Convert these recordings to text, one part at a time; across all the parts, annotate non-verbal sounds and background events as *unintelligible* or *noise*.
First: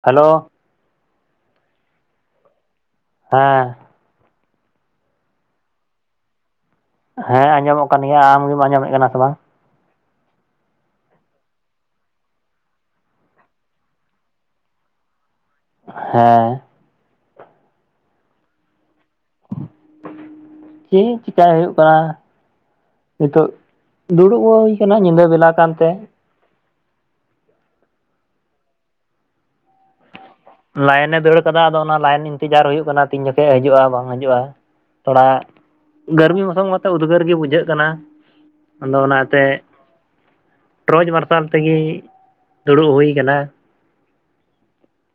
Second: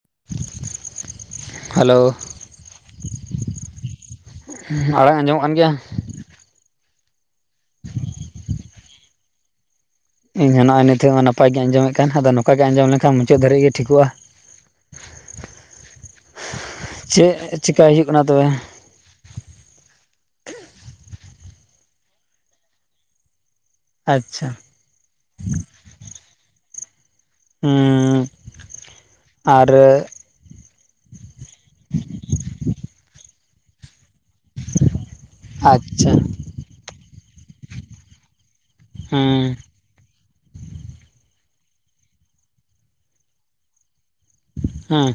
Hello hello. ᱦᱮᱸ᱾ ᱟᱲᱟᱝ ᱟᱸᱡᱚᱢᱚᱜ ᱠᱟᱱ ᱜᱮᱭᱟ᱾ ᱦᱮᱸ ᱟᱸᱡᱚᱢᱚᱜ ᱠᱟᱱ ᱜᱮᱭᱟ, ᱟᱢ ᱜᱮᱢ ᱟᱸᱡᱚᱢᱮᱫ ᱠᱟᱱᱟ ᱥᱮ ᱵᱟᱝ? ᱤᱧ ᱱᱚᱜᱼᱚᱭ ᱱᱤᱛᱚᱜ ᱢᱟ ᱱᱟᱯᱟᱭ ᱜᱮᱤ ᱟᱸᱡᱚᱢᱮᱫ ᱠᱟᱱ᱾ᱟᱫᱚ ᱱᱚᱝᱠᱟ ᱜᱮ ᱟᱸᱡᱚᱢ ᱞᱮᱱᱠᱷᱟᱱ ᱢᱩᱪᱟᱹᱫ ᱫᱷᱟᱨᱤᱡ ᱜᱮ ᱴᱷᱤᱠᱚᱜᱼᱟ᱾ ᱦᱮᱸ᱾ ᱪᱮᱫ ᱪᱤᱠᱟᱹᱭ ᱦᱩᱭᱩᱜ ᱠᱟᱱᱟ ᱛᱚᱵᱮ? ᱪᱮᱫ ᱪᱤᱠᱟᱹᱭ ᱦᱩᱭᱩᱜ ᱠᱟᱱᱟ ᱱᱤᱛᱚᱜ, ᱫᱩᱲᱩᱵ ᱟᱪᱪᱷᱟ ᱤᱠᱱᱟᱜ ᱧᱤᱫᱟᱹ ᱵᱮᱞᱟ ᱠᱟᱱᱛᱮ᱾ ᱦᱩᱸ᱾ ᱟᱨ ᱞᱟᱭᱤᱱ ᱮ ᱫᱟᱹᱲ ᱠᱟᱫᱟ ᱟᱫᱚ, ᱚᱱᱟ ᱞᱟᱭᱤᱱ ᱤᱱᱛᱡᱟᱨ ᱦᱩᱭᱩᱜ ᱠᱟᱱᱟ᱾ ᱛᱤᱱ ᱡᱚᱠᱷᱮᱡ ᱦᱤᱡᱩᱜᱼᱟ, ᱵᱟᱝ ᱦᱤᱡᱩᱜᱼᱟ᱾ ᱛᱷᱚᱲᱟ ᱟᱪᱪᱷᱟ ᱜᱟᱹᱨᱢᱤ ᱢᱳᱥᱳᱢᱛᱚ ᱩᱫᱽᱜᱟᱹᱨ ᱜᱮ ᱵᱩᱡᱷᱟᱹᱜ ᱠᱟᱱᱟ᱾ ᱟᱫᱚ ᱚᱱᱟᱛᱮ ᱦᱩᱸ ᱴᱨᱚᱪ ᱢᱟᱨᱥᱟᱞ ᱛᱮᱜᱮ ᱫᱩᱲᱩᱵ ᱦᱩᱭ ᱟᱠᱟᱱᱟ᱾ ᱦᱩᱸ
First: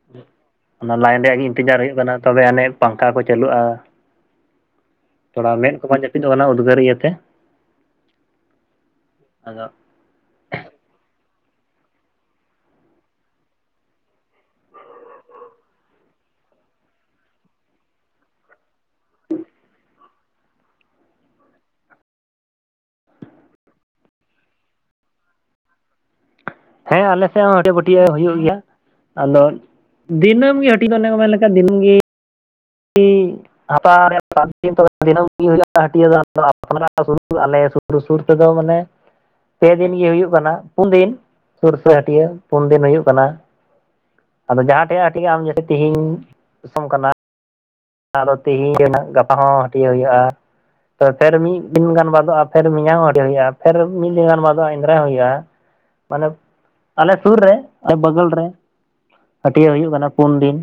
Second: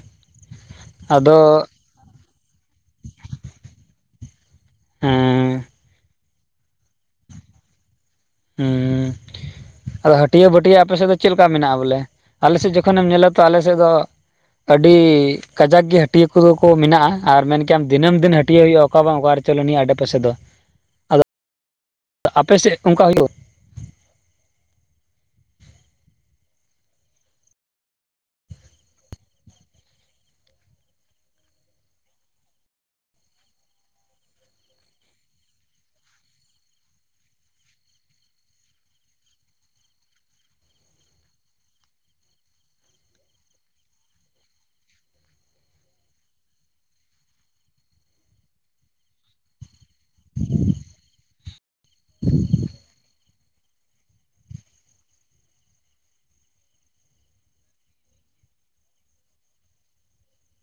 ᱚᱱᱟ ᱞᱟᱭᱤᱱ ᱟᱫᱚ ᱨᱮᱭᱟᱜ ᱤᱱᱛᱮᱡᱟᱨ ᱦᱩᱭᱩᱜ ᱠᱟᱱᱟ᱾ ᱛᱚᱵᱮ ᱟᱹᱱᱤᱡ ᱯᱟᱝᱠᱷᱟ ᱠᱚ ᱪᱟᱹᱞᱩᱜᱼᱟ᱾ ᱛᱷᱚᱲᱟ ᱦᱩᱸ ᱢᱮᱫ ᱠᱚ ᱵᱟᱝ ᱡᱟᱯᱤᱫ ᱯᱤᱫ ᱚᱱᱟ ᱩᱫᱽᱜᱟᱹᱨ ᱤᱭᱟᱹᱛᱮ᱾ ᱦᱮᱸ᱾ ᱟᱫᱚ ᱟᱫᱚ ᱦᱟᱹᱴᱭᱟᱹ ᱵᱟᱹᱴᱭᱟᱹ ᱟᱯᱮᱥᱮᱫ ᱫᱚ ᱪᱮᱫᱮ ᱞᱮᱠᱟ ᱢᱮᱱᱟᱜᱼᱟ ᱵᱚᱞᱮ? ᱟᱞᱮᱥᱮᱫ ᱡᱚᱠᱷᱚᱱᱮᱢ ᱧᱮᱞᱟ ᱛᱚ ᱟᱞᱮᱥᱮᱫ ᱫᱚ ᱟᱹᱰᱤ ᱠᱟᱡᱟᱠ ᱜᱮ ᱦᱟᱹᱴᱭᱟᱹ ᱠᱚᱫᱚ ᱠᱚ ᱢᱮᱱᱟᱜᱼᱟ, ᱟᱨ ᱢᱮᱱ ᱠᱷᱟᱢ ᱫᱤᱱᱟᱹᱢ ᱫᱤᱱ ᱦᱟᱹᱴᱭᱟᱹ ᱦᱩᱭᱩᱜᱼᱟ ᱚᱠᱟ ᱵᱟᱝ ᱚᱠᱟᱨᱮ? ᱪᱚᱞᱚ ᱱᱤᱭᱟᱹ ᱟᱰᱮᱯᱟᱥᱮ ᱫᱚ᱾ ᱛ ᱟᱯᱮᱥᱮᱫ ᱚᱱᱠᱟ ᱦᱩᱭᱩᱜᱼᱟ᱾ ᱦᱮᱸ ᱟᱞᱮᱥᱮᱫ ᱦᱚᱸ ᱦᱟᱹᱰᱤᱭᱟᱹ ᱵᱟᱹᱴᱤᱭᱟᱹ ᱦᱩᱭᱩᱜ ᱜᱮᱭᱟ᱾ ᱟᱫᱚ ᱫᱤᱱᱟᱹᱢ ᱜᱮ ᱦᱟᱹᱴᱤᱡ ᱫᱚ ᱚᱱᱮ ᱠᱚ ᱢᱮᱱ ᱞᱮᱠᱷᱟᱱ, ᱫᱤᱱᱟᱹᱢ ᱜᱮ ᱦᱟᱹᱛᱟᱣ ᱫᱤᱱᱟᱹᱢ ᱜᱮ ᱦᱩᱭᱩᱜ ᱦᱟᱹᱴᱤᱭᱟᱹ ᱫᱚ ᱟᱞᱮ ᱥᱩᱨ ᱥᱩᱨ ᱛᱮᱫᱚ ᱢᱟᱱᱮ, ᱯᱮ ᱫᱤᱱ ᱤᱭᱟᱹ ᱦᱩᱭᱩᱜ ᱠᱟᱱᱟ᱾ ᱯᱩᱱ ᱫᱤᱱ ᱥᱩᱨᱥᱟᱹ ᱦᱟᱹᱴᱤᱭᱟᱹ ᱯᱩᱱ ᱫᱤᱱ ᱦᱩᱭᱩᱜ ᱠᱟᱱᱟ᱾ ᱟᱫᱚ ᱡᱟᱦᱟᱸ ᱴᱷᱮᱡ ᱦᱟᱹᱴᱤᱡ ᱟᱢ ᱡᱮᱥᱮ ᱛᱮᱦᱮᱧ ᱫᱤᱥᱚᱢ ᱠᱟᱱᱟ᱾ ᱟᱫᱚ ᱛᱤᱦᱤᱧ ᱨᱮᱱᱟᱜ ᱜᱟᱯᱟ ᱦᱚᱸ ᱦᱟᱹᱴᱤᱭᱟᱹ ᱦᱩᱭᱩᱜᱼᱟ᱾ ᱛᱚ ᱯᱷᱮᱨ ᱢᱤᱫ ᱫᱤᱱ ᱜᱟᱱ ᱵᱟᱫᱚᱜᱼᱟ, ᱯᱷᱮᱨ ᱢᱮᱭᱟᱝ ᱦᱚᱸ ᱦᱩᱭᱩᱜᱼᱟ᱾ ᱯᱷᱮᱨ ᱢᱤᱫ ᱫᱤᱱ ᱜᱟᱱ ᱵᱟᱫᱚᱜᱼᱟ, ᱮᱱᱨᱟᱭ ᱦᱚᱸ ᱦᱩᱭᱩᱜᱼᱟ᱾ ᱢᱟᱱᱮ ᱟᱞᱮ ᱥᱩᱨ ᱨᱮ ᱟᱞᱮ ᱵᱚᱜᱚᱞ ᱨᱮ᱾ ᱦᱟᱹᱴᱤᱭᱟᱹ ᱦᱩᱭᱩᱜ ᱠᱟᱱᱟ ᱯᱩᱱ ᱫᱤᱱ᱾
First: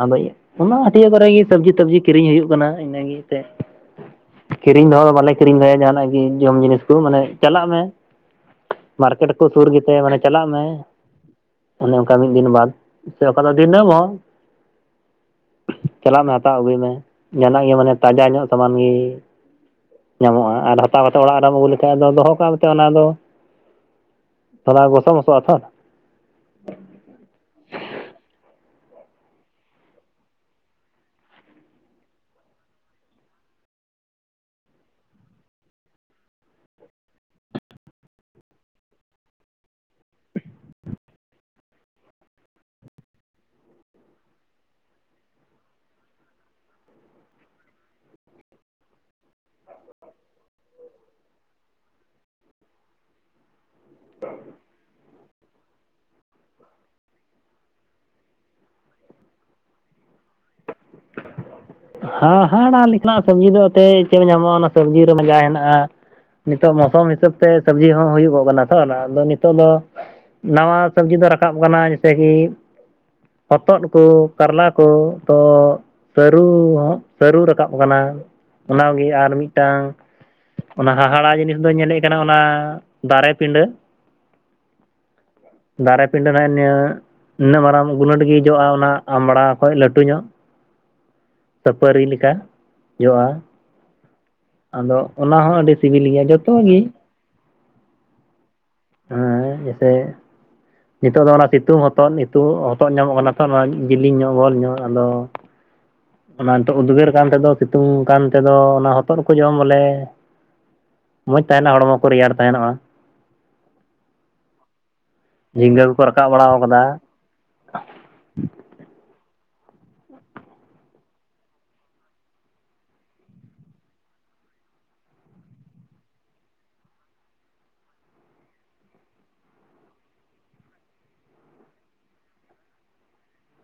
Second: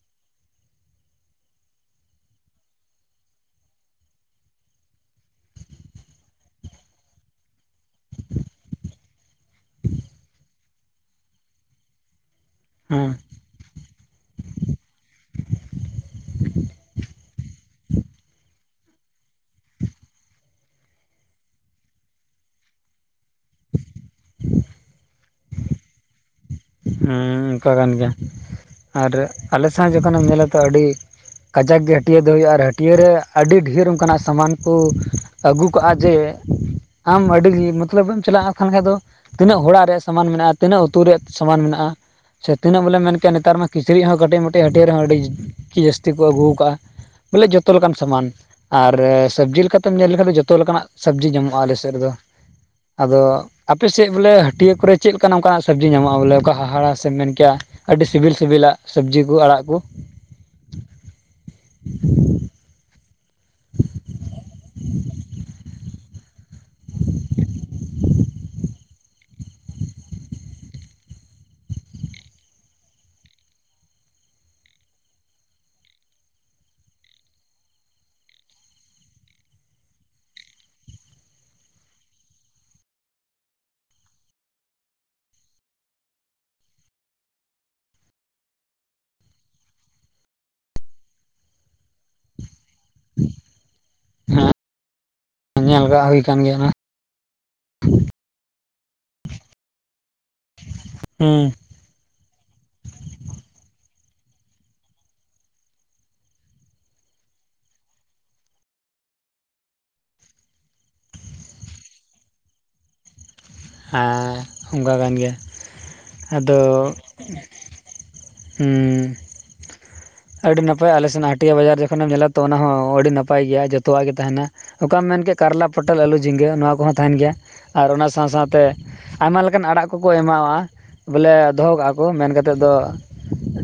ᱟᱫᱚ ᱚᱱᱟ ᱦᱟᱹᱴᱭᱟᱹ ᱠᱚᱨᱮ ᱜᱮ ᱥᱚᱵᱽᱡᱤ ᱛᱚᱵᱡᱤ ᱠᱤᱨᱤᱧ ᱦᱩᱭᱩᱜ ᱠᱟᱱᱟ᱾ᱤᱱᱟᱹ ᱜᱮ ᱛᱮ ᱠᱤᱨᱤᱧ ᱫᱚᱦᱚ ᱵᱟᱞᱮ ᱠᱤᱨᱤᱧ ᱫᱚᱦᱚᱭᱟᱜᱼᱟ᱾ ᱡᱟᱦᱟᱱᱟᱜ ᱜᱮ ᱡᱚᱢ ᱡᱤᱱᱤᱥ ᱠᱚ, ᱢᱟᱱᱮ ᱪᱟᱞᱟᱜ ᱢᱮ᱾ ᱢᱟᱨᱠᱮᱴ ᱠᱚ ᱥᱩᱨ ᱜᱮᱛᱮ, ᱢᱟᱱᱮ ᱪᱟᱞᱟᱜ ᱢᱮ ᱚᱱᱮ ᱚᱱᱠᱟ ᱢᱤᱫ ᱫᱤᱱ ᱵᱟᱫ᱾ ᱦᱮᱸ ᱥᱮ ᱚᱠᱟ ᱫᱚ ᱫᱤᱱᱟᱢ ᱦᱚᱸ᱾ ᱪᱟᱞᱟᱜ ᱢᱮ ᱦᱟᱛᱟᱣ ᱟᱹᱜᱩᱭ ᱢᱮ, ᱡᱟᱦᱟᱱᱟᱜ ᱜᱮ ᱢᱟᱱᱮ ᱛᱟᱡᱟ ᱧᱚᱜ ᱥᱟᱢᱟᱱ ᱜᱮ᱾ ᱧᱟᱢᱚᱜᱼᱟ, ᱟᱨ ᱦᱟᱛᱟᱣ ᱠᱟᱛᱮᱫ ᱚᱲᱟᱜ ᱨᱮᱢ ᱟᱹᱜᱩ ᱞᱮᱠᱷᱟᱡ ᱟᱫᱚ ᱫᱚᱦᱚ ᱠᱟᱛᱮᱜᱼᱟ ᱚᱱᱟ ᱫᱚ ᱛ ᱜᱚᱥᱚ ᱢᱚᱥ ᱟ ᱛᱚ᱾ ᱦᱮᱸ ᱚᱱᱠᱟ ᱠᱟᱱ ᱜᱮᱭᱟ, ᱟᱨ ᱟᱞᱮ ᱥᱟᱶ ᱡᱚᱠᱷᱚᱱᱮᱢ ᱧᱮᱞᱟ ᱛᱚ ᱟᱹᱰᱤ ᱠᱟᱡᱟᱠ ᱜᱮ ᱦᱟᱹᱴᱭᱟᱹ ᱫᱚ ᱦᱩᱭᱩᱜᱼᱟ᱾ ᱟᱨ ᱦᱟᱹᱴᱭᱟᱹᱨ ᱨᱮ ᱟᱹᱰᱤ ᱰᱷᱮᱨ ᱚᱱᱠᱟᱱᱟᱜ ᱥᱟᱢᱟᱱ ᱠᱚ, ᱟᱹᱜᱩ ᱠᱟᱜᱼᱟ ᱡᱮ, ᱟᱢ ᱟᱹᱰᱤ ᱢᱚᱛᱞᱚᱵᱮ ᱮᱢ ᱪᱟᱞᱟᱜᱼᱟ ᱛᱟᱦᱚᱞ ᱠᱷᱟᱱ ᱫᱚ᱾ ᱛᱤᱱᱟᱹᱜ ᱦᱚᱲᱟᱜ ᱨᱮᱭᱟᱜ ᱥᱟᱢᱟᱱ ᱢᱮᱱᱟᱜᱼᱟ ᱛᱤᱱᱟᱹᱜ ᱩᱛᱩ ᱨᱮ ᱥᱟᱢᱟᱱ ᱢᱮᱱᱟᱜᱼᱟ? ᱥᱮ ᱛᱤᱱᱟᱹᱜ ᱵᱚᱞᱮ ᱢᱮᱱ ᱠᱮᱭᱟ ᱱᱮᱛᱟᱨ ᱢᱟ ᱠᱤᱪᱨᱤᱡ ᱦᱚᱸ ᱠᱟᱹᱴᱤᱡ ᱢᱟᱹᱴᱤᱡ ᱦᱟᱹᱴᱤᱭᱟᱹ ᱨᱮ ᱦᱚᱸ ᱟᱹᱰᱤ ᱜᱮ ᱡᱟᱹᱥᱛᱤ ᱠᱚ ᱟᱹᱜᱩ ᱠᱟᱜᱼᱟ᱾ ᱵᱚᱞᱮ ᱡᱚᱛᱚ ᱞᱮᱠᱟᱱ ᱥᱟᱢᱟᱱ᱾ ᱟᱨ ᱥᱟᱹᱵᱽᱡᱤ ᱞᱮᱠᱟᱛᱮᱢ ᱧᱮᱞ ᱞᱮᱠᱷᱟᱱ ᱫᱚ ᱡᱚᱛᱚ ᱞᱮᱠᱟᱱᱟᱜ ᱥᱟᱹᱵᱽᱡᱤ ᱧᱟᱢᱚᱜᱼᱟ, ᱟᱞᱮ ᱥᱮᱫ ᱨᱮᱫᱚ᱾ ᱟᱫᱚ ᱟᱯᱮᱥᱮᱫ ᱵᱚᱞᱮ ᱦᱟᱹᱴᱤᱭᱟᱹ ᱠᱚᱨᱮ ᱪᱮᱫ ᱞᱮᱠᱟ ᱚᱱᱠᱟᱱᱟᱜ ᱥᱟᱹᱵᱽᱡᱤ ᱧᱟᱢᱚᱜᱼᱟ ᱵᱚᱞᱮ ᱚᱱᱠᱟ ᱦᱟᱦᱟᱲᱟ? ᱥᱮᱢ ᱢᱮᱱ ᱠᱮᱭᱟ ᱟᱹᱰᱤ ᱥᱤᱵᱤᱞ ᱥᱤᱵᱤᱞᱟᱜ ᱥᱟᱹᱵᱽᱡᱤ ᱠᱚ ᱟᱲᱟᱜ ᱠᱩ ᱦᱟᱸ ᱦᱟᱸᱲᱟᱜ ᱞᱮᱠᱟᱱᱟᱜ ᱥᱟᱹᱵᱽᱡᱤ ᱫᱚ ᱛᱮᱦᱮᱱ ᱪᱮᱫ ᱧᱟᱢᱚᱜᱼᱟ ᱚᱱᱟ ᱥᱟᱹᱵᱽᱡᱤ ᱨᱮ ᱢᱟᱡᱟ ᱦᱮᱱᱟᱜᱼᱟ᱾ ᱱᱤᱛᱚᱜ ᱢᱳᱥᱚᱢ ᱦᱤᱥᱟᱹᱵ ᱛᱮ ᱥᱟᱹᱵᱽᱡᱤ ᱦᱚᱸ ᱦᱩᱭᱩᱜᱚᱜ ᱠᱟᱱᱟ ᱛᱚ ᱟᱫᱚ ᱱᱤᱛᱚᱜ ᱫᱚ ᱱᱟᱣᱟ ᱥᱟᱹᱵᱽᱡᱤ ᱫᱚ ᱨᱟᱠᱟᱵ ᱠᱟᱱᱟ ᱡᱮᱥᱮ ᱠᱤ ᱦᱚᱛᱚᱫ, ᱠᱚ ᱠᱟᱨᱞᱟ, ᱠᱚ ᱛᱚ ᱥᱟᱹᱨᱩ ᱦᱩᱸ ᱥᱟᱹᱨᱩ ᱨᱟᱠᱟᱵ ᱠᱟᱱᱟ ᱚᱱᱟ ᱜᱤ ᱟᱨ ᱢᱤᱫᱴᱟᱝ ᱚᱱᱟ ᱦᱟᱦᱟᱲᱟ ᱡᱤᱱᱤᱥ ᱫᱚᱧ ᱧᱮᱞᱮᱫ ᱠᱟᱱᱟ ᱚᱱᱟ ᱫᱟᱨᱮᱯᱤᱸᱰᱟᱹ ᱫᱟᱨᱮ ᱯᱤᱸᱰᱟᱹ ᱱᱟᱸᱜ ᱱᱤᱭᱟᱹ ᱱᱤᱱᱟ. ᱜ ᱢᱟᱨᱟᱝ ᱜᱩᱞᱟᱹᱴ ᱜᱮ ᱡᱚᱜ-ᱟ ᱚᱱᱟ ᱟᱢᱲᱟ ᱠᱷᱚᱡ ᱞᱟᱹᱴᱩ ᱧᱚᱜ᱾ ᱥᱟᱹᱯᱟᱹᱨᱤ ᱞᱮᱠᱟ ᱡᱚᱜ-ᱟ᱾ ᱟᱫᱚ ᱚᱱᱟ ᱦᱚᱸ ᱟᱹᱰᱤ ᱧᱮᱞ ᱥᱤᱵᱤᱞ ᱠᱟᱜ ᱦᱩᱭ ᱜᱮᱭᱟ ᱠᱟᱱ ᱡᱚᱛᱚ ᱚᱱᱟ ᱜᱤ ᱦᱮᱸ ᱡᱮᱭᱥᱮ ᱱᱤᱛᱚᱜ ᱫᱚ ᱚᱱᱟ ᱦᱩᱸ ᱥᱤᱛᱩᱝ ᱦᱚ ᱦᱚᱛᱚᱫ ᱱᱤᱛᱩᱜ ᱦᱚᱛᱚᱫ ᱧᱟᱢᱚᱜ ᱠᱟᱱᱟ ᱛᱚ ᱱᱚᱣᱟ ᱡᱤᱞᱤᱧ ᱧᱚᱜ ᱵᱚᱞ ᱧᱚᱜ ᱟᱫᱚ ᱚᱱᱟ ᱱᱤᱛᱚᱜ ᱩᱫᱽᱜᱟᱹᱨ ᱠᱟᱱ ᱛᱮᱫᱚ ᱥᱤᱛᱩᱝ ᱠᱟᱱ ᱛᱮᱫᱚ ᱚᱱᱟ ᱦᱚᱛᱚᱫ ᱠᱚ ᱡᱚᱢ ᱵᱚᱞᱮ ᱢᱚᱡᱽ ᱛᱟᱦᱮᱱᱟ ᱦᱚᱲᱢᱚ ᱠᱚ ᱨᱮᱭᱟᱲ ᱛᱟᱦᱮᱱᱚᱜ-ᱟ᱾ ᱟᱸ ᱚᱱᱠᱟ ᱠᱟᱱ ᱜᱮᱭᱟ ᱡᱷᱤᱸᱜᱟᱹ ᱠᱚᱠᱚ ᱨᱟᱠᱟᱵ ᱟᱫᱚ ᱵᱟᱲᱟᱣ ᱠᱟᱫᱟ ᱦᱩᱸ ᱟᱹᱰᱤ ᱱᱟᱯᱟᱭ ᱟᱞᱮ ᱥᱮᱱᱟᱜ ᱦᱟᱹᱴᱭᱟ. ᱵᱟᱡᱟᱨ ᱡᱚᱠᱷᱚᱱᱮᱢ ᱧᱮᱞᱟ ᱛᱚ ᱚᱱᱟ ᱦᱚᱸ ᱟᱹᱰᱤ ᱱᱟᱯᱟᱭ ᱜᱮᱭᱟ ᱡᱚᱛᱚᱣᱟᱜ ᱜᱮ ᱛᱟᱦᱮᱱᱟ᱾ ᱚᱠᱟᱢ ᱢᱮᱱ ᱠᱮᱫ ᱠᱟᱨᱞᱟ ᱯᱚᱴᱚᱞ ᱟᱹᱞᱩ ᱡᱷᱤᱸᱜᱟᱹ ᱱᱚᱣᱟ ᱠᱚᱦᱚᱸ ᱛᱟᱦᱮᱱ ᱜᱮᱭᱟ ᱟᱨ ᱚᱱᱟ ᱥᱟᱶ ᱥᱟᱶᱛᱮ ᱟᱭᱢᱟ ᱞᱮᱠᱟᱱ ᱟᱲᱟᱜ ᱠᱚᱠᱚ ᱮᱢᱟᱣᱟᱜ-ᱟ ᱵᱚᱞᱮ ᱫᱚᱦᱚ ᱠᱟᱜ-ᱟ ᱠᱚ ᱢᱮᱱ ᱠᱟᱛᱮᱫ ᱫᱚ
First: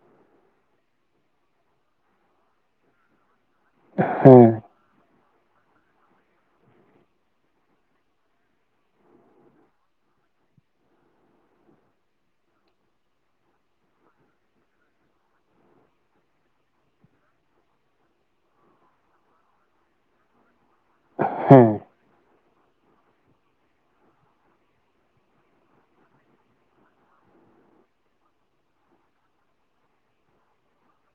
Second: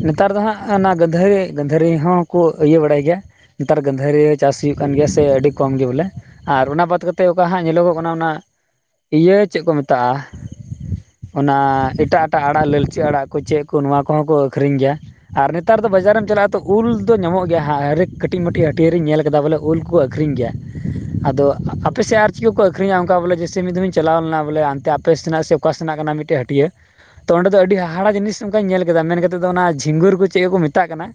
ᱱᱮᱛᱟᱨ ᱫᱚ ᱦᱟᱸᱜ ᱚᱱᱟ ᱜᱟᱹᱫᱷᱟᱹᱨᱤ ᱜᱟᱹᱫᱷᱟᱹᱨᱤ ᱦᱚᱸᱠᱚ ᱤᱭᱟᱹ ᱵᱟᱲᱟᱭ ᱜᱮᱭᱟ᱾ ᱱᱮᱛᱟᱨ ᱜᱟᱹᱫᱷᱟᱹᱨᱤ ᱪᱟᱥ ᱦᱮᱸ ᱦᱩᱭᱩᱜ ᱠᱟᱱ ᱜᱮᱭᱟ ᱥᱮ ᱟᱹᱰᱤ ᱠᱚᱢ ᱜᱮ ᱵᱚᱞᱮ ᱟᱨ ᱚᱱᱟ ᱵᱟᱫᱽ ᱠᱟᱛᱮᱫ ᱚᱠᱟ ᱦᱟᱸᱜ ᱧᱮᱞᱚᱜᱚᱜ ᱠᱟᱱᱟ ᱚᱱᱟ ᱤᱭᱟᱹ ᱪᱮᱫ ᱠᱚ ᱢᱮᱛᱟᱜ-ᱟ᱾ ᱚᱱᱟ ᱮᱴᱟᱜ ᱮᱴᱟᱜ ᱟᱲᱟᱜ ᱞᱟᱹᱞᱪᱟᱹ ᱟᱲᱟᱜ ᱠᱩ ᱪᱮᱫ ᱠᱩ ᱱᱚᱣᱟ ᱠᱚᱦᱚᱸ ᱠᱚ ᱟᱹᱠᱷᱨᱤᱧ ᱜᱮᱭᱟ᱾ ᱟᱨ ᱱᱮᱛᱟᱨ ᱫᱚ ᱵᱟᱡᱟᱨᱮᱢ ᱪᱟᱞᱟᱜ-ᱟ ᱛᱚ ᱩᱞ ᱫᱚ ᱧᱟᱢᱚᱜ ᱜᱮᱭᱟ ᱦᱟ ᱨᱮᱠᱽ ᱠᱟᱹᱴᱤᱡ ᱢᱟᱹᱴᱤᱡ ᱦᱟᱹᱴᱭᱟᱹᱨᱤᱧ ᱧᱮᱞ ᱠᱮᱫᱟ ᱵᱚᱞᱮ ᱩᱞ᱾ ᱠᱳ ᱟᱹᱠᱨᱤᱧ ᱜᱮᱭᱟ ᱟᱫᱚ ᱦᱮᱸ ᱟᱯᱮ ᱥᱮᱫ ᱟᱨ ᱪᱮᱫ ᱠᱚ ᱠᱚ ᱟᱹᱠᱨᱤᱧᱟ? ᱚᱱᱠᱟ ᱵᱚᱞᱮ ᱡᱮᱥᱮ ᱢᱤᱫ ᱫᱷᱚᱢᱤᱧ ᱪᱟᱞᱟᱣ ᱞᱮᱱᱟ᱾ ᱵᱚᱞᱮ ᱟᱱᱛᱮ ᱟᱯᱮ ᱥᱮᱱᱟᱜ ᱥᱮ ᱚᱠᱟ ᱥᱮᱱᱟᱜ ᱠᱟᱱᱟ ᱢᱤᱫᱴᱮᱡ ᱦᱟᱹᱴᱤᱭᱟᱹ ᱛᱚ ᱚᱸᱰᱮ ᱫᱚ ᱟᱹᱰᱤ ᱦᱟᱦᱟᱲᱟ ᱡᱤᱱᱤᱥ ᱚᱱᱠᱟᱧ ᱧᱮᱞ ᱢᱮᱱ ᱠᱟᱛᱮᱫ ᱫᱚ ᱚᱱᱟ ᱡᱷᱤᱝᱜᱩᱨ ᱠᱩ ᱪᱮᱫ ᱠᱩᱠᱩ ᱢᱮᱛᱟᱜ ᱠᱟᱱᱟ᱾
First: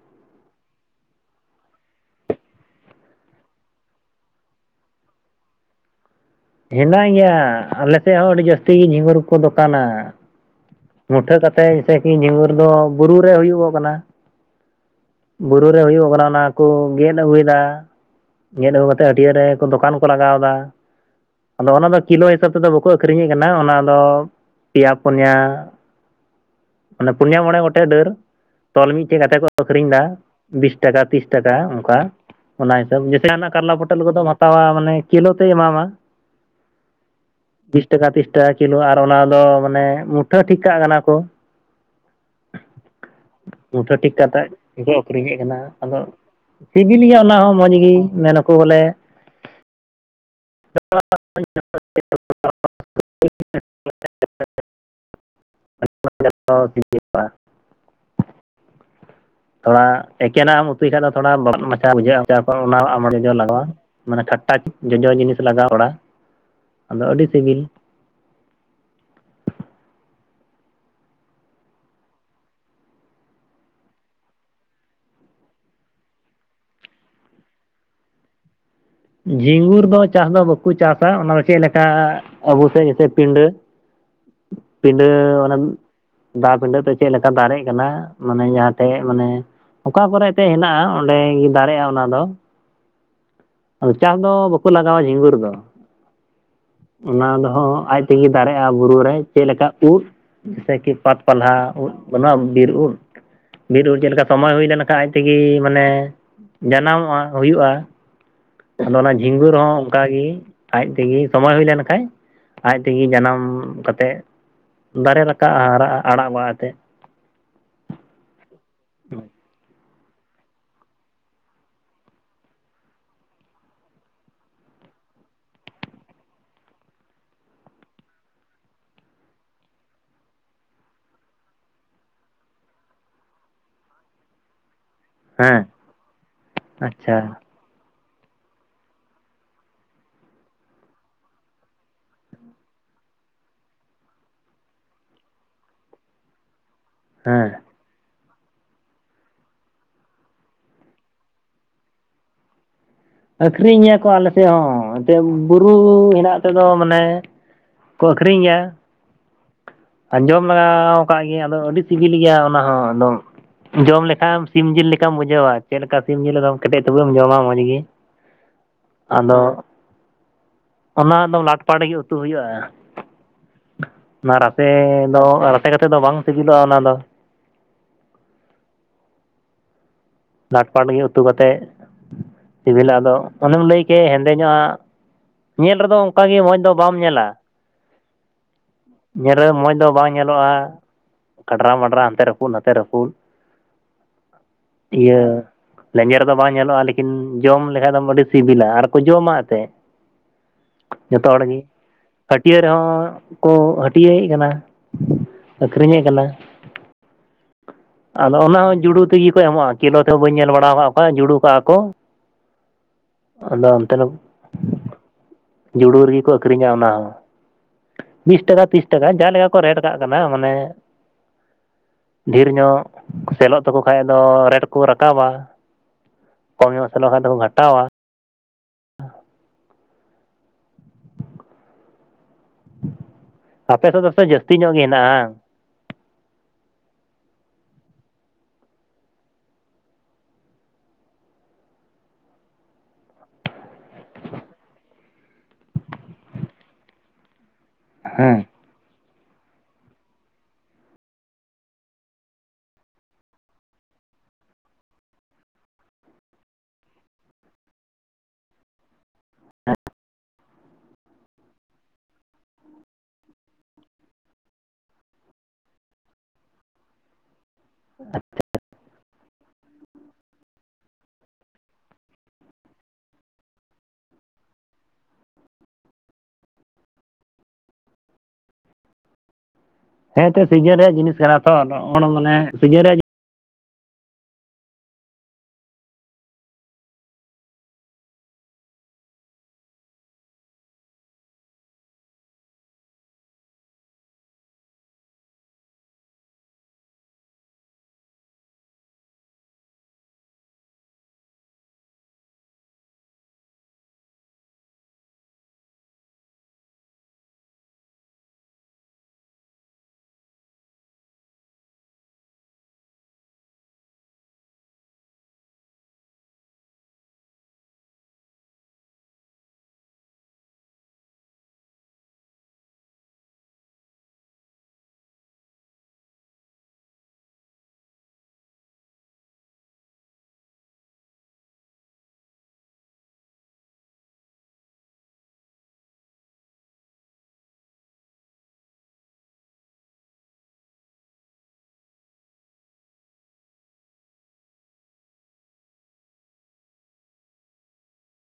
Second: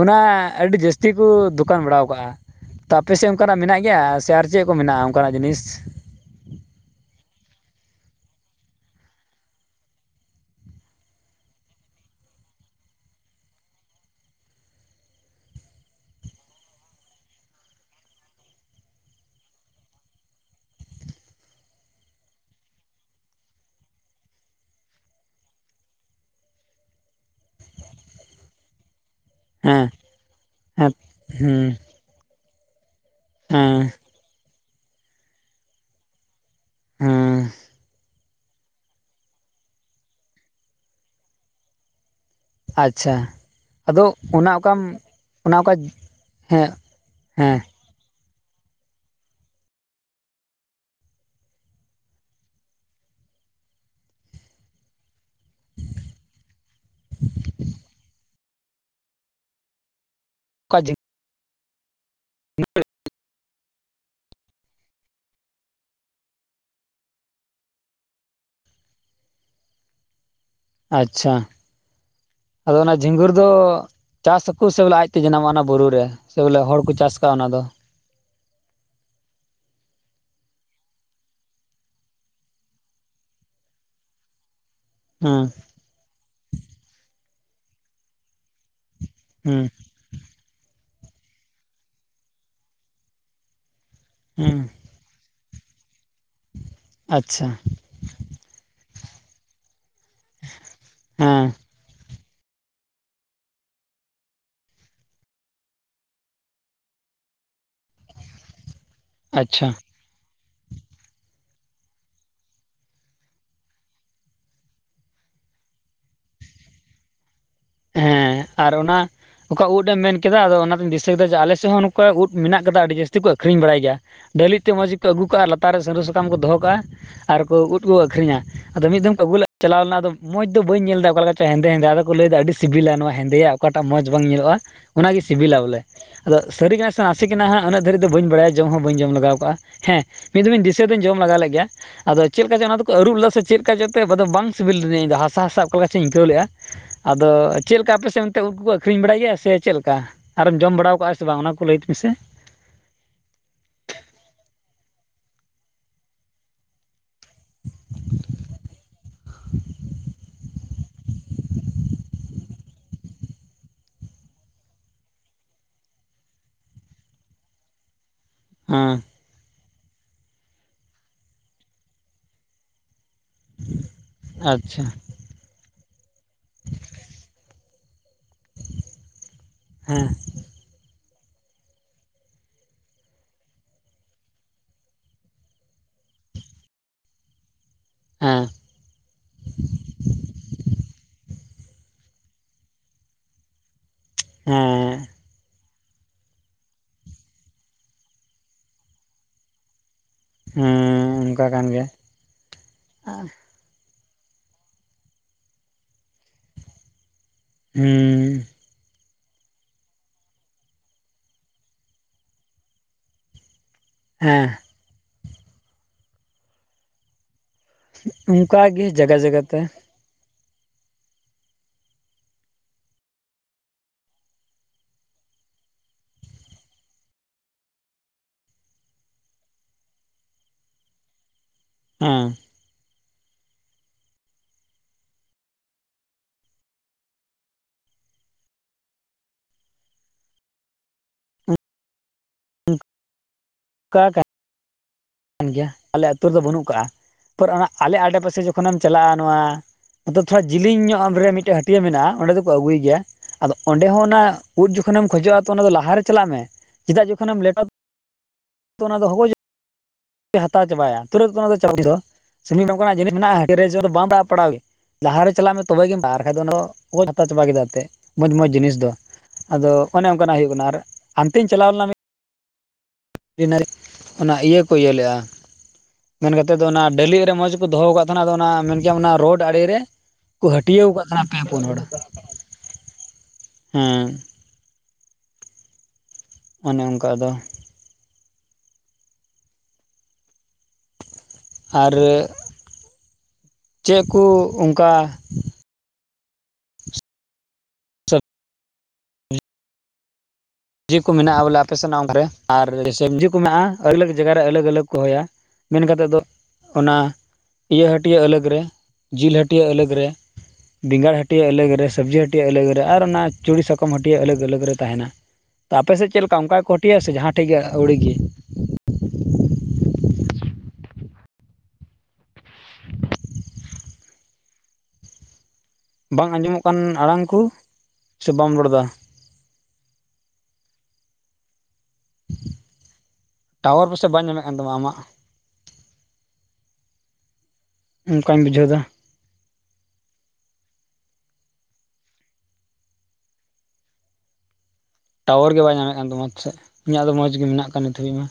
ᱚᱱᱟ ᱟᱹᱰᱤ ᱡᱟᱹᱥᱛᱤ ᱠᱩ ᱫᱚᱠᱟᱱ ᱵᱟᱲᱟᱣ ᱠᱟᱜ-ᱟ᱾ ᱛᱚ ᱟᱯᱮ ᱥᱮᱫ ᱚᱱᱠᱟᱱᱟᱜ ᱢᱮᱱᱟᱜ ᱜᱮᱭᱟ ᱥᱮ ᱟᱨ ᱪᱮᱫ ᱠᱚ ᱢᱮᱱᱟᱜ-ᱟ ᱚᱱᱠᱟᱱᱟᱜ ᱡᱤᱱᱤᱥ? ᱦᱮᱱᱟᱜ ᱜᱮᱭᱟ ᱟᱞᱮ ᱥᱮᱫ ᱦᱚᱸ ᱟᱹᱰᱤ ᱡᱟᱹᱥᱛᱤ ᱡᱷᱤᱸᱜᱩᱨ ᱠᱚ ᱠᱚ ᱫᱚᱠᱟᱱᱟ᱾ ᱢᱩᱴᱷᱟᱹ ᱠᱟᱛᱮᱫ ᱡᱮᱭᱥᱮ ᱠᱤ ᱡᱷᱤᱸᱜᱩᱨ ᱫᱚ ᱵᱩᱨᱩ ᱨᱮ ᱦᱩᱭᱩᱜᱚᱜ ᱠᱟᱱᱟ᱾ ᱵᱩᱨᱩ ᱨᱮ ᱦᱩᱭᱩᱜ ᱠᱟᱱᱟ ᱚᱱᱟ ᱠᱩ ᱜᱮᱫ ᱟᱹᱜᱩᱭᱮᱫᱟ᱾ ᱜᱮᱫ ᱟᱹᱜᱩ ᱠᱟᱛᱮᱫ ᱦᱟᱹᱴᱭᱟᱹ ᱨᱮ ᱠᱩ ᱫᱚᱠᱟᱱ ᱠᱚ ᱞᱟᱜᱟᱣ ᱫᱟ᱾ ᱟᱫᱚ ᱚᱱᱟ ᱫᱚ ᱠᱤᱞᱳ ᱦᱤᱥᱟᱹᱵ ᱛᱮᱫᱚ ᱵᱟᱠᱚ ᱟᱹᱠᱷᱨᱤᱧᱮᱫ ᱠᱟᱱᱟ ᱚᱱᱟᱫᱚ ᱯᱮᱭᱟ, ᱯᱩᱱᱭᱟ ᱚᱱᱟ ᱯᱩᱱᱭᱟ, ᱢᱚᱬᱮ ᱜᱚᱴᱮᱡ ᱰᱟᱹᱨ ᱛᱚᱞ ᱢᱤᱫᱴᱮᱡ ᱠᱟᱛᱮ ᱠᱚ ᱦᱮᱸ ᱟᱹᱠᱷᱨᱤᱧ ᱫᱟ ᱵᱤᱥ ᱦᱮᱸ ᱴᱟᱠᱟ ᱛᱤᱥ ᱴᱟᱠᱟ ᱦᱮᱸ ᱚᱱᱠᱟ ᱚᱱᱟ ᱦᱤᱥᱟᱹᱵ ᱡᱮᱥᱮ ᱦᱟᱱᱟ ᱠᱟᱨᱞᱟ, ᱦᱮᱸ ᱯᱚᱴᱚᱞ ᱠᱚᱫᱚ ᱦᱟᱸ ᱦᱟᱛᱟᱣᱟ ᱢᱟᱱᱮ ᱠᱤᱞᱳ ᱛᱮᱭ ᱮᱢᱟᱢᱟ ᱦᱮᱸ ᱵᱤᱥ ᱴᱟᱠᱟ ᱛᱤᱥ ᱴᱟᱠᱟ ᱠᱤᱞᱳ ᱟᱨ ᱚᱱᱟ ᱫᱚ ᱢᱟᱱᱮ ᱢᱩᱴᱷᱟᱹ ᱴᱷᱤᱠ ᱠᱟᱜ ᱠᱟᱱᱟ ᱠᱚ ᱟᱪᱪᱷᱟ᱾ ᱵᱩᱴᱟᱹ ᱴᱷᱤᱠ ᱟᱫᱚ ᱠᱟᱛᱮ ᱚᱱᱟ ᱚᱠᱟᱢ ᱠᱚ ᱟᱠᱷᱨᱤᱧᱮᱫ ᱠᱟᱱᱟ ᱚᱱᱟ ᱚᱠᱟ ᱟᱫᱚ ᱦᱮᱸ ᱥᱤᱵᱤᱞ ᱜᱮᱭᱟ ᱚᱱᱟ ᱦᱚᱸ ᱦᱮᱸ ᱢᱚᱡᱽ ᱜᱮ ᱢᱮᱱᱟᱠᱚ ᱵᱚᱞᱮ *unintelligible* *unintelligible* *inaudible* ᱛᱷᱚᱲᱟ ᱮᱠᱮᱱᱟᱜ ᱮᱢ ᱚᱠᱟ ᱩᱛᱩᱭ ᱡᱷᱤ ᱠᱷᱟᱡ ᱫᱚ ᱛᱷᱚᱲᱟ ᱵᱟᱵᱟᱫ ᱢᱟᱪᱷᱟ ᱵᱩᱡᱷᱟᱹᱜᱼᱟ ᱢᱚᱪᱟ ᱠᱚ ᱚᱱᱟ ᱟᱢ ᱡᱚᱡᱚ ᱞᱟᱜᱟᱣᱟᱢ ᱾ ᱢᱟᱱᱮ ᱠᱷᱟᱴᱴᱟ ᱡᱚᱡᱚ ᱡᱤᱱᱤᱥ ᱞᱟᱜᱟᱣ ᱵᱟᱲᱟ ᱟᱫᱚ ᱟᱹᱰᱤ ᱥᱤᱵᱤᱞ ᱾ ᱟᱪᱪᱷᱟ ᱟᱫᱚ ᱚᱱᱟ ᱡᱷᱤᱸᱜᱩᱨ ᱫᱚ ᱪᱟᱥ ᱟᱠᱩ ᱥᱮ ᱵᱚᱞᱮ ᱟᱡᱛᱮ ᱡᱟᱱᱟᱢᱚᱜ-ᱟ ᱚᱱᱟ ᱵᱩᱨᱩ ᱨᱮ ᱥᱮ ᱵᱚᱞᱮ ᱦᱚᱲ ᱠᱚ ᱪᱟᱥ ᱠᱟᱜᱼᱟ ᱚᱱᱟ ᱫᱚ? ᱡᱷᱤᱸᱜᱩᱨ ᱫᱚ ᱪᱟᱥ ᱫᱚ ᱵᱟᱠᱩ ᱪᱟᱥᱟ ᱚᱱᱟ ᱫᱚ ᱪᱮᱫ ᱞᱮᱠᱟ ᱟᱵᱩ ᱥᱮᱫ ᱡᱮᱥᱮ ᱯᱤᱰᱟᱹ *inaudible* ᱯᱤᱰᱟᱹ ᱦᱮᱸ ᱚᱱᱟ ᱫᱟ ᱯᱤᱰᱟᱹ ᱛᱮ ᱪᱮᱫ ᱞᱮᱠᱟ ᱫᱟᱨᱮᱜ ᱠᱟᱱᱟ ᱢᱟᱱᱮ ᱡᱟᱦᱟᱸ ᱛᱮᱜ ᱢᱟᱱᱮ ᱦᱮᱸ ᱚᱠᱟ ᱠᱚᱨᱮ ᱮᱛᱮᱜ ᱦᱮᱱᱟᱜᱼᱟ ᱚᱸᱰᱮ ᱜᱮ ᱫᱟᱨᱮᱜᱼᱟ ᱚᱱᱟ ᱫᱚ ᱾ ᱟᱫᱚ ᱪᱟᱥ ᱫᱚ ᱦᱮᱸ ᱵᱟᱠᱚ ᱞᱟᱜᱟᱣᱟ ᱡᱷᱤᱸᱜᱩᱨ ᱫᱚ ᱚᱱᱟ ᱟᱪᱪᱷᱟ ᱫᱚᱦᱚᱸ ᱟᱡ ᱛᱮᱜᱮ ᱫᱟᱨᱮᱜᱼᱟ ᱵᱩᱨᱩ ᱨᱮ ᱪᱮᱫ ᱞᱮᱠᱟ ᱩᱫ ᱡᱮᱭᱥᱮ ᱠᱤ ᱯᱟᱛ ᱦᱮᱸ ᱯᱟᱞᱦᱟ ᱩᱫ ᱚᱱᱟ ᱵᱤᱨ ᱩᱫ, ᱵᱤᱨ ᱩᱫ ᱪᱮᱫ ᱞᱮᱠᱟ ᱥᱚᱢᱚᱭ ᱦᱩᱭ ᱞᱮᱱᱠᱷᱟᱱ ᱟᱡ ᱛᱮᱜᱮ ᱢᱟᱱᱮ ᱡᱟᱹᱱᱟᱢᱚᱜᱼᱟ, ᱦᱩᱭᱩᱜᱼᱟ ᱟᱫᱚ ᱚᱱᱟ ᱡᱷᱤᱝᱜᱩᱨ ᱟᱪᱪᱷᱟ ᱦᱚᱸ ᱚᱱᱠᱟ ᱜᱮ ᱟᱡ ᱛᱮᱜᱮ ᱥᱚᱢᱚᱭ ᱦᱩᱭ ᱞᱮᱱᱠᱷᱟᱡ ᱟᱡ ᱛᱮᱜᱮ ᱡᱟᱹᱱᱟᱢ ᱠᱟᱛᱮᱫ ᱫᱟᱨᱮ ᱨᱟᱠᱟᱵᱼᱟ ᱦᱟᱨᱟᱜᱼᱟ ᱟᱨᱟᱜ ᱵᱟᱦᱟ ᱛᱮ ᱾ ᱦᱮᱸ ᱟᱨ ᱚᱱᱟ ᱚᱠᱟ ᱩᱫ ᱮᱢ ᱢᱮᱱᱠᱮᱫᱟ ᱟᱫᱚ ᱚᱱᱟᱛᱮᱧ ᱫᱤᱥᱟᱠᱮᱫᱟ ᱡᱮ ᱟᱞᱮ ᱥᱮᱪ ᱦᱚ ᱚᱱᱠᱟ ᱩᱫ ᱢᱮᱱᱟᱜ ᱟᱠᱟᱫᱟ ᱟᱹᱰᱤ ᱡᱟᱹᱥᱛᱤ ᱠᱚ ᱟᱠᱷᱟᱨᱤᱧ ᱵᱟᱲᱟᱭ ᱜᱮᱭᱟ ᱰᱟᱹᱞᱤᱡ ᱛᱮ ᱢᱚᱡᱽ ᱜᱮᱠᱚ ᱟᱹᱜᱩ ᱠᱟᱜᱼᱟ ᱟᱨ ᱞᱟᱛᱟᱨ ᱨᱮ ᱥᱟᱹᱨᱩ ᱥᱟᱠᱟᱢ ᱠᱚ ᱫᱚᱦᱚ ᱠᱟᱜᱼᱟ ᱟᱨ ᱠᱚ ᱩᱫ ᱠᱚ ᱟᱹᱠᱷᱨᱤᱧᱟ, ᱟᱫᱚ ᱢᱤᱫ ᱫᱷᱚᱢ ᱟᱜᱩ ᱞᱮ ᱪᱟᱞᱟᱣ ᱞᱮᱱᱟ ᱟᱫᱚ ᱢᱚᱡᱽ ᱫᱚ ᱵᱟᱹᱧ ᱧᱮᱞ ᱫᱟ ᱚᱠᱟ ᱞᱮᱠᱟ ᱪᱚᱧ ᱦᱮᱸᱫᱮ ᱦᱮᱸᱫᱮ ᱟᱫᱚ ᱠᱚ ᱞᱟᱹᱭᱮᱫᱟ ᱟᱹᱰᱤ ᱥᱤᱵᱤᱞᱟ ᱱᱚᱣᱟ ᱦᱮᱸᱫᱮᱸᱭᱟᱜ ᱚᱠᱟᱴᱟᱜ ᱢᱚᱸᱡᱽ ᱵᱟᱝ ᱧᱮᱞᱚᱜᱼᱟ ᱚᱱᱟᱜᱮ ᱥᱤᱵᱤᱞᱟ ᱦᱮᱸ ᱵᱚᱞᱮ ᱟᱫᱚ ᱥᱟᱹᱨᱤ ᱠᱟᱱᱟ ᱥᱮ ᱟᱪᱪᱷᱟ ᱱᱟᱥᱮ ᱠᱟᱱᱟ ᱦᱟᱸᱜ ᱩᱱᱟᱹᱜ ᱫᱷᱟᱹᱨᱤᱡ ᱫᱚ ᱵᱟᱧ ᱵᱟᱲᱟᱭᱟ ᱡᱚᱢ ᱦᱚᱸ ᱡᱚᱢ ᱞᱟᱜᱟᱣ ᱟᱠᱟᱜᱼᱟ ᱦᱮᱸ ᱢᱤᱫ ᱫᱷᱚᱢᱤᱧ ᱫᱤᱥᱟ ᱫᱚᱧ ᱡᱚᱢ ᱞᱟᱜᱟ ᱞᱮᱫ ᱜᱮᱭᱟ, ᱟᱫᱚ ᱪᱮᱫ ᱞᱮᱠᱟ ᱪᱚ ᱚᱱᱟ ᱫᱚᱠᱚ ᱟᱹᱨᱩᱵ ᱞᱮᱫᱟ ᱥᱮ ᱪᱮᱫ ᱞᱮᱠᱟ ᱪᱚ ᱮᱱᱛᱮ ᱟᱫᱚ ᱵᱟᱝ ᱥᱤᱵᱤᱞ ᱞᱮᱫᱤᱧᱟ ᱤᱧᱫᱚ ᱦᱟᱥᱟ ᱦᱟᱥᱟ ᱚᱠᱟ ᱞᱮᱠᱟ ᱪᱚᱧᱤᱧ ᱟᱹᱭᱠᱟᱹᱣ ᱞᱮᱫᱼᱟ, ᱛ ᱦᱮᱸ ᱪᱮᱫ ᱞᱮᱠᱟ ᱟᱯᱮᱥᱮᱫ ᱚᱱᱛᱮ ᱩᱱᱠᱩ ᱠᱚ ᱟᱹᱠᱷᱨᱤᱧ ᱵᱟᱲᱟᱭ ᱜᱮᱭᱟ ᱥᱮ ᱪᱮᱫ ᱞᱮᱠᱟ ᱟᱨᱮᱢ ᱡᱚᱢ ᱵᱟᱲᱟᱣ ᱟᱠᱟᱜᱼᱟ ᱥᱮ ᱵᱟᱝ ᱚᱱᱟ ᱠᱚ ᱞᱟᱹᱭ ᱛ ᱢᱮ ᱥᱮ? ᱟᱹᱠᱷᱨᱤᱧ ᱜᱮᱭᱟ ᱠᱚ ᱟᱞᱮ ᱥᱮᱫ ᱦᱚᱸ ᱮᱱᱛᱮᱫ ᱵᱩᱨᱩ ᱦᱮᱱᱟᱜ ᱛᱮᱫᱚ ᱢᱟᱱᱮ ᱠᱚ ᱟᱹᱠᱷᱨᱤᱧ ᱜᱮᱭᱟ, ᱟ ᱡᱚᱢ ᱞᱟᱜᱟᱣ ᱟᱠᱟᱫ ᱜᱮᱤᱭᱟᱹᱧ ᱟᱫᱚ ᱟᱹᱰᱤ ᱥᱤᱵᱤᱞ ᱜᱮᱭᱟ ᱚᱱᱟ ᱦᱚᱸ ᱟᱫᱚᱢ ᱡᱚᱢ ᱞᱮᱠᱷᱟᱮᱢ ᱥᱤᱢ ᱡᱤᱞ ᱞᱮᱠᱟᱢ ᱵᱩᱡᱷᱟᱹᱣᱟ ᱪᱮᱫ ᱞᱮᱠᱟ ᱥᱤᱢ ᱡᱤᱞ ᱮᱠᱫᱚᱢ ᱠᱮᱴᱮᱡ ᱛᱩᱵᱮᱢ ᱡᱚᱢᱟ ᱢᱚᱡᱽ ᱜᱮ, ᱦᱮᱸ ᱾ ᱟᱫᱚ ᱚᱱᱟ ᱫᱚ ᱞᱟᱴᱯᱟᱴ ᱜᱮ ᱩᱛᱩ ᱦᱩᱭᱩᱜᱼᱟ ᱾ ᱚᱱᱟ ᱨᱟᱥᱮ ᱟᱪᱪᱷᱟ ᱫᱚ, ᱨᱟᱥᱮ ᱠᱟᱛᱮ ᱫᱚ ᱵᱟᱝ ᱥᱤᱵᱤᱞᱚᱜᱼᱟ ᱚᱱᱟ ᱫᱚ ᱾ ᱦᱮᱸ ᱾ ᱞᱟᱴᱯᱟᱴ ᱜᱮ ᱩᱛᱩ ᱠᱟᱛᱮᱫ ᱥᱤᱵᱤᱞᱟ ᱟᱫᱚ ᱚᱱᱮᱢ ᱞᱟᱹᱭ ᱠᱮᱫ ᱦᱮᱸᱫᱮ ᱧᱚᱜᱼᱟ ᱧᱮᱞ ᱨᱮᱫᱚ ᱚᱱᱠᱟᱜᱮ ᱢᱚᱡᱽ ᱫᱚ ᱵᱟᱢ ᱧᱮᱞᱟ, ᱦᱮᱸ ᱾ ᱧᱮᱞ ᱨᱮᱦᱚᱸ ᱢᱚᱡᱽ ᱫᱚ ᱵᱟᱝ ᱧᱮᱞᱚᱜᱼᱟ ᱠᱟᱰᱨᱟ ᱢᱟᱰᱨᱟ ᱦᱟᱱᱛᱮ ᱨᱟᱹᱯᱩᱫ ᱱᱟᱛᱮ ᱨᱟᱹᱯᱩᱫ, ᱦᱮᱸ ᱤᱭᱟᱹ ᱞᱮᱡᱮᱨ ᱫᱚ ᱵᱟᱝ ᱧᱮᱞᱚᱜᱼᱟ ᱞᱮᱠᱤᱱ ᱡᱚᱢ ᱞᱮᱠᱷᱟᱡ ᱫᱚᱢ ᱟᱹᱰᱤ ᱥᱤᱵᱤᱞᱟ ᱟᱨ ᱠᱚ ᱡᱚᱢᱟ ᱮᱛᱮᱫ ᱾ ᱦᱮᱸ ᱡᱚᱛᱚ ᱦᱚᱲ ᱚᱱᱠᱟ ᱜᱮ ᱠᱟᱱ ᱜᱮᱭᱟ ᱦᱟᱹᱴᱭᱟᱹ ᱨᱮᱦᱚᱸ ᱠᱚ ᱦᱟᱹᱴᱤᱭᱟᱹᱮᱫ ᱠᱟᱱᱟ ᱟᱹᱠᱷᱨᱤᱧᱮᱫ ᱠᱟᱱᱟ ᱾ ᱦᱮᱸ᱾ ᱟᱫᱚ ᱚᱱᱟ ᱦᱚᱸ ᱡᱩᱲᱩ ᱛᱮᱜᱮ ᱠᱚ ᱮᱢᱚᱜᱼᱟ᱾ ᱠᱤᱞᱳ ᱛᱮᱦᱚᱸ ᱵᱟᱹᱧ ᱧᱮᱞ ᱵᱟᱲᱟ ᱟᱠᱟᱫ ᱠᱚᱣᱟ ᱡᱩᱲᱩ ᱠᱟᱜᱼᱟ ᱠᱚ᱾ ᱟᱫᱚ ᱚᱱᱛᱮᱱᱟᱜ ᱦᱮᱸ᱾ ᱡᱩᱲᱩ ᱨᱮᱜᱮ ᱠᱚ ᱟᱹᱠᱷᱨᱤᱧᱟ ᱚᱱᱟ ᱦᱚᱸ ᱵᱤᱥ ᱚᱱᱠᱟ ᱴᱟᱠᱟ ᱜᱮ ᱛᱤᱨᱤᱥ ᱴᱟᱠᱟ ᱡᱟᱭᱜᱟ ᱡᱮ ᱡᱟᱭᱜᱟ ᱞᱮᱠᱟ ᱠᱚ ᱛᱮ ᱨᱮᱴ ᱠᱟᱜ ᱠᱟᱱᱟ, ᱢᱟᱱᱮ ᱰᱷᱮᱨ ᱧᱚᱜ ᱥᱮᱞᱚᱜ ᱛᱟᱠᱚ ᱠᱷᱟᱱ ᱫᱚ ᱨᱮᱴ ᱠᱚ ᱨᱟᱠᱟᱵᱟ᱾ ᱠᱚᱢ ᱢᱥᱚᱞ ᱞᱮ ᱠᱷᱟᱱ ᱫᱚᱠᱚ ᱜᱟᱴᱟᱣᱟ᱾ ᱦᱮᱸ᱾ ᱦᱮᱸ᱾ ᱟᱯᱮ ᱥᱮᱫ ᱫᱚ ᱥᱮ ᱡᱟᱹᱥᱛᱤ ᱧᱚᱜ ᱜᱮ ᱦᱮᱱᱟᱜᱼᱟ ᱵᱟᱝ? *unintelligible* ᱠᱟᱱ ᱜᱮᱭᱟ ᱟᱞᱮ ᱟ ᱟᱹᱛᱩ ᱨᱮᱫᱚ ᱵᱟᱹᱱᱩᱜ ᱠᱟᱜᱼᱟ᱾ ᱛᱚ ᱚᱱᱟ ᱟᱞᱮ ᱟᱰᱮᱯᱟᱥᱮ ᱦᱮᱸ ᱡᱚᱠᱷᱚᱱᱮᱢ ᱪᱟᱞᱟᱜᱼᱟ ᱱᱚᱣᱟ ᱟ ᱛᱷᱚᱲᱟ ᱡᱮᱞᱮᱧ ᱧᱚᱜ ᱟ ᱨᱮ ᱢᱤᱫᱴᱮᱡ ᱦᱟᱹᱴᱤᱭᱟᱹ ᱢᱮᱱᱟᱜᱼᱟ ᱚᱸᱰᱮ ᱫᱚᱠᱚ ᱟᱹᱜᱩᱭ ᱜᱮᱭᱟ᱾ ᱟᱫᱚ ᱚᱸᱰᱮ ᱦᱚᱸ ᱚᱱᱟ ᱩᱫ ᱡᱚᱠᱷᱚᱱᱮᱢ ᱠᱷᱚᱡᱚᱜᱼᱟ ᱛᱚ ᱚᱱᱟ ᱞᱟᱦᱟ ᱨᱮ ᱪᱟᱞᱟᱜ ᱢᱮ᱾ ᱪᱮᱫᱟᱜ ᱪᱮ ᱡᱚᱠᱷᱚᱱᱮᱢ ᱞᱮᱴᱟᱣ ᱚᱱᱟ ᱫᱚ ᱦᱟᱛᱟᱣ ᱪᱟᱵᱟᱭᱟ ᱛᱩᱨ ᱫᱚ ᱪᱟᱣ ᱫᱚ ᱱᱚᱝᱠᱟᱱᱟᱜ ᱡᱤᱱᱤᱥ ᱢᱮᱱᱟᱜᱼᱟᱨᱮ *unintelligible* ᱯᱟᱲᱟᱣ ᱜᱮ ᱞᱟᱦᱟᱨ ᱨᱮ ᱪᱟᱞᱟᱜ ᱢᱮ ᱛᱚᱵᱮᱢ ᱵᱟᱝ ᱟᱨ ᱵᱟᱠᱟᱱᱡ ᱫᱚ ᱚᱱᱟ ᱠᱷᱚᱡ ᱦᱟᱛᱟᱣ ᱪᱟᱵᱟ ᱠᱮᱫᱟ᱾ ᱛᱮ ᱢᱚᱡᱽ ᱢᱚᱡᱽ ᱡᱤᱱᱤᱥ ᱫᱚ᱾ ᱟᱫᱚ ᱚᱱᱮ ᱚᱱᱠᱟᱱᱟᱜ ᱦᱤᱭᱩᱜ ᱠᱟᱱᱟ ᱟᱨ ᱟᱱᱛᱮᱧ ᱪᱟᱞᱟᱣ ᱞᱮᱱᱟ᱾ ᱚᱱᱟ ᱤᱭᱟᱹ ᱠᱚ ᱤᱭᱟᱹ ᱞᱮᱜᱼᱟ ᱢᱮᱱ ᱠᱟᱛᱮᱫ ᱫᱚ ᱚᱱᱟ ᱰᱟᱹᱞᱤᱜ ᱨᱮ ᱢᱚᱸᱡᱽ ᱜᱮᱠᱚ ᱫᱚᱦᱚ ᱟᱠᱟᱫ ᱛᱟᱦᱮᱸᱱᱟ᱾ ᱟᱫᱚ ᱚᱱᱟ ᱢᱮᱱᱠᱮᱭᱟᱢ ᱚᱱᱟ ᱨᱳᱰ ᱟᱲᱮ ᱨᱮ ᱦᱮᱸᱛᱚ ᱠᱚ ᱥᱤᱡᱚᱱ ᱦᱟᱹᱴᱤᱭᱟᱹᱣ ᱨᱮᱭᱟᱜ ᱟᱠᱟᱫ ᱡᱤᱱᱤᱥ ᱛᱟᱦᱮᱱᱟ ᱠᱟᱱᱟ ᱯᱮ ᱛᱷᱚ ᱯᱩᱱ ᱦᱚᱲ ᱱᱚᱜᱚ ᱱᱚᱣᱟ ᱢᱟᱱᱮ ᱥᱤᱨᱡᱚᱱ ᱨᱮᱭᱟᱜ ᱦᱮᱸ᱾ ᱚᱱᱮ ᱚᱱᱠᱟ ᱟᱫᱚ᱾ ᱟᱨᱻ ᱪᱮᱫ ᱠᱩ ᱚᱱᱠᱟ ᱡᱤ ᱠᱚ ᱢᱮᱱᱟᱜ ᱟ ᱵᱚᱞᱮ ᱟᱯᱮ ᱥᱮᱱ ᱱᱚᱣᱟ ᱫᱷᱟᱨᱮ ᱨᱮ ᱟᱨ ᱥᱟᱵᱽᱡᱤ ᱠᱚ ᱢᱮᱱᱟᱜᱼᱟ, ᱟᱹᱰᱤ ᱞᱟᱹᱜᱽ ᱡᱟᱜᱟ ᱨᱮ ᱟᱞᱟᱹᱜᱽ ᱟᱞᱟᱹᱜᱽ ᱠᱚ ᱦᱚᱦᱚᱭᱟ᱾ ᱢᱮᱱ ᱠᱟᱛᱮ ᱫᱚ ᱚᱱᱟ ᱤᱭᱟᱹ ᱦᱟᱹᱴᱤᱭᱟᱹ ᱟᱞᱟᱜᱽ ᱨᱮ, ᱡᱤᱞ ᱦᱟᱹᱴᱤᱭᱟᱹ ᱟᱞᱟᱜᱽ ᱨᱮ, ᱵᱮᱸᱜᱟᱲ ᱦᱟᱹᱴᱤᱭᱟᱹ ᱟᱞᱟᱜᱽ ᱨᱮ ᱥᱚᱵᱡᱤ ᱦᱟᱹᱴᱤᱭᱟᱹ ᱟᱞᱟᱜᱽ ᱨᱮ ᱟᱨ ᱚᱱᱟ ᱪᱩᱲᱤ ᱥᱟᱠᱚᱢ ᱦᱟᱹᱴᱤᱭᱟᱹ ᱟᱞᱟᱜᱽ-ᱟᱞᱟᱜᱽ ᱟᱞᱟᱨᱜᱽ ᱨᱮ ᱛᱟᱦᱮᱱᱟ᱾ ᱛᱚ ᱟᱯᱮ ᱥᱮᱫ ᱪᱮᱫ ᱞᱮᱠᱟ ᱚᱱᱠᱟ ᱜᱮ ᱠᱚ ᱦᱟᱴᱤᱭᱟᱹ ᱭᱟ ᱥᱮ ᱡᱟᱦᱟᱸ ᱴᱷᱮᱡ ᱜᱮ ᱟᱹᱣᱲᱤ ᱜᱮ ᱵᱟᱸᱝ ᱟᱸᱡᱚᱢᱚᱜ ᱠᱟᱱ ᱟᱲᱟᱝ ᱠᱚ ᱥᱮ ᱵᱟᱢ ᱨᱚᱲ ᱮᱫᱟ? ᱴᱟᱣᱟᱨ ᱯᱟᱥᱮᱡ ᱵᱟᱭ ᱧᱟᱢᱮᱫ ᱠᱟᱱ ᱛᱟᱢᱟ ᱟᱢᱟᱜ? ᱚᱱᱠᱟᱧ ᱵᱩᱡᱷᱟᱹᱣ ᱮᱫᱟ᱾ ᱴᱟᱣᱟᱨ ᱜᱮ ᱵᱟᱭ ᱧᱟᱢᱮᱫ ᱠᱟᱱ ᱛᱟᱢᱟ ᱥᱮᱫ ᱤᱧᱟᱜ ᱫᱚ ᱢᱚᱡᱽ ᱜᱮ ᱢᱮᱱᱟᱜ ᱟᱠᱟᱫᱟ ᱱᱤᱛ ᱫᱷᱟᱵᱤᱡᱽ ᱢᱟ᱾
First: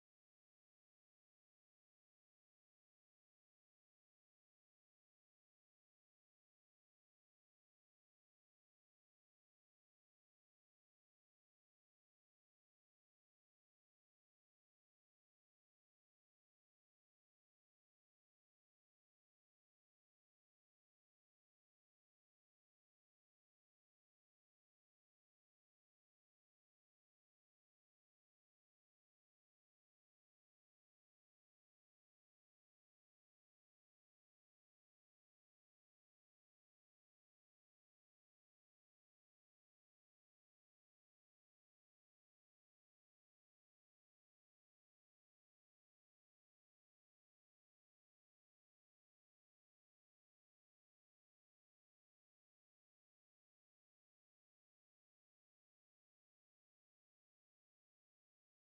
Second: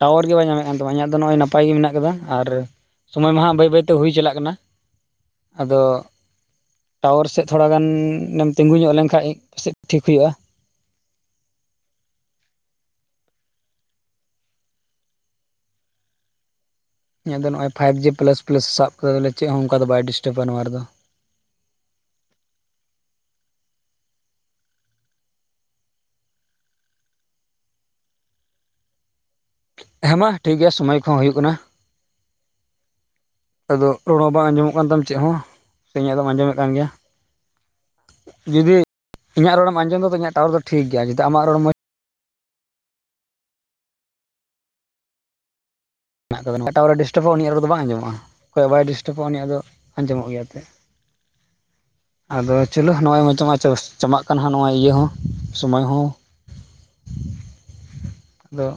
ᱴᱟᱣᱟᱨ ᱜᱮ ᱵᱟᱭ ᱧᱟᱢᱮᱫ ᱠᱟᱱ ᱛᱟᱢᱟ? ᱤᱧᱟᱜ ᱫᱚ ᱱᱚᱜᱼᱚᱭ ᱱᱟᱯᱟᱭ ᱜᱮ ᱢᱮᱱᱟᱜ ᱟᱠᱟᱫᱟ ᱟᱨ ᱥᱚᱢᱚᱭ ᱢᱟᱦᱟᱸᱜ ᱵᱟᱹᱭ ᱵᱟᱹᱭ ᱛᱮ ᱦᱩᱭ ᱪᱟᱞᱟᱜ ᱠᱟᱱᱟ᱾ ᱟᱫᱚ ᱴᱟᱣᱟᱨ ᱥᱮᱫ ᱛᱷᱚᱲᱟ ᱜᱟᱱᱻᱮᱢ ᱛᱤᱸᱜᱩ ᱧᱚᱜ ᱞᱮᱱᱠᱷᱟᱱ ᱥᱮᱫ ᱴᱷᱤᱠ ᱦᱩᱭᱩᱜᱼᱟ᱾ ᱤᱧᱟᱜ ᱫᱚ ᱱᱚᱜᱼᱚᱭ ᱯᱷᱟᱭᱤᱯ ᱡᱤ ᱯᱞᱟᱥ ᱯᱞᱟᱥ ᱥᱟᱵ ᱠᱟᱫᱟ ᱵᱚᱞᱮ ᱪᱮᱫ ᱦᱚᱸ ᱚᱱᱠᱟ ᱫᱚ ᱵᱟᱭ ᱰᱤᱥᱴᱟᱵᱟ ᱱᱚᱣᱟ ᱨᱮᱫᱚ᱾ ᱦᱮᱸ ᱢᱟ ᱴᱷᱤᱠ ᱜᱮᱭᱟ ᱥᱚᱢᱚᱭ ᱠᱚᱦᱚᱸ ᱦᱤᱭᱩᱜ ᱠᱟᱱᱟ᱾ *unintelligible* ᱟᱫᱚ ᱨᱚᱲ ᱦᱚᱸ ᱵᱟᱝ ᱟᱸᱡᱚᱢᱚᱜ ᱠᱟᱱ ᱛᱟᱢ ᱪᱮᱫ ᱦᱚᱸ ᱥᱮ ᱤᱧᱟᱜ ᱫᱚᱢ ᱟᱸᱡᱚᱢᱮᱫ ᱠᱟᱱ ᱜᱮᱭᱟ? ᱡᱩᱫᱤ ᱤᱧᱟᱜ ᱨᱚᱲᱮᱢ ᱟᱸᱡᱚᱢ ᱮᱫᱟ ᱛᱚ ᱤᱧᱟᱜ ᱴᱟᱣᱟᱨ ᱫᱚ ᱴᱷᱤᱠ ᱜᱮᱭᱟ, ᱡᱩᱫᱤ ᱟᱢᱟᱜ ᱨᱚᱲ ᱢᱚᱡᱽ ᱢᱮᱱᱟᱜ ᱛᱟᱵᱤᱱ ᱢᱟ ᱮᱴᱟᱜ ᱴᱟᱣᱟᱨ ᱮ ᱰᱤᱥᱴᱟᱵᱚᱜᱼᱟ ᱩᱱᱤᱭᱟᱜ ᱨᱚᱲ ᱫᱚ ᱵᱟᱝ ᱟᱸᱡᱚᱢᱚᱜᱼᱟ, ᱚᱠᱚᱭᱟᱜ ᱵᱟᱭ ᱰᱤᱥᱴᱟᱵᱟ ᱩᱱᱤᱭᱟᱜ ᱫᱚ ᱟᱸᱡᱚᱢᱚᱜ ᱜᱮᱭᱟ ᱮᱛᱮ᱾ ᱟᱨ *unintelligible* ᱟᱫᱚ ᱪᱚᱞᱳ ᱱᱚᱜᱼᱚᱭ ᱢᱟ ᱪᱟᱵᱟᱜ ᱠᱟᱱᱟ ᱦᱟᱸᱜ ᱱᱚᱣᱟ ᱤᱭᱟᱹ ᱦᱚᱸ ᱥᱚᱢᱚᱭ ᱦᱚᱸ᱾ ᱟᱫᱚ